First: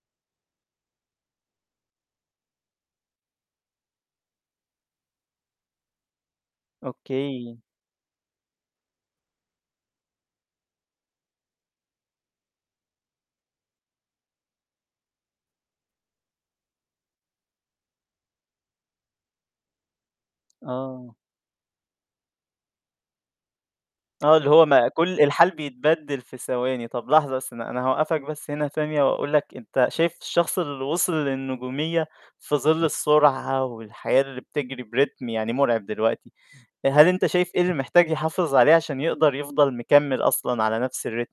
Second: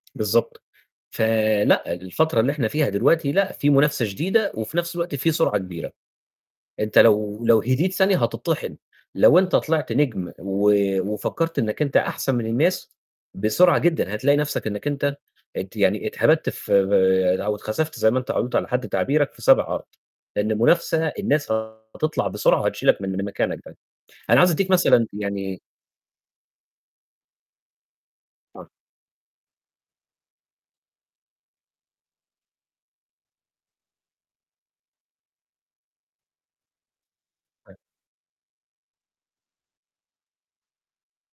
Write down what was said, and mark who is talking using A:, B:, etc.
A: بالضبط. ف لأ. الفترة اللي إحنا فيها دلوقتي، لأ في منافسة شديدة وفي نفس الوقت في سرعة كبيرة، أنت لو لو
B: أوكي.
A: هديت ثانية هتِطحِن، لو أنت طِلِعت نجم، و وفكّرت إنك أنت أحسن من الناس، بسرعة جدًا هتلاقي نفسك إنك أنت ات يعني اتهَبَدت في آآ، أو اتخسفت، زي ما أنت قُلت على حد تعبيرك، في سابع أرض، لأن المنافسة
B: آه.
A: الناس هتطلع بسرعة وهتشيلك من، من مكانك ده.
B: آه،
A: أنا
B: اللي
A: عاوز
B: هو
A: ادّيك
B: ما
A: مثلًا
B: كُلّ الحال
A: يعني
B: بيتبدِّل في ثواني، طَب لحظة بس، أنا أنا هاوقّفك بس هنا
A: آه.
B: ثانية، وأقول لك أنت شايف الشخص اللي وصِل للنجومية في ظِلّ السرعة والحياة اللي بتجري بريتم يعني مرعب دلوقتي، هل أنت شايف إيه اللي
A: [unintelligible]
B: محتاج يحافظ عليه عشان يقدر يفضل مكمِّل أصلًا على نَفْس الريتم؟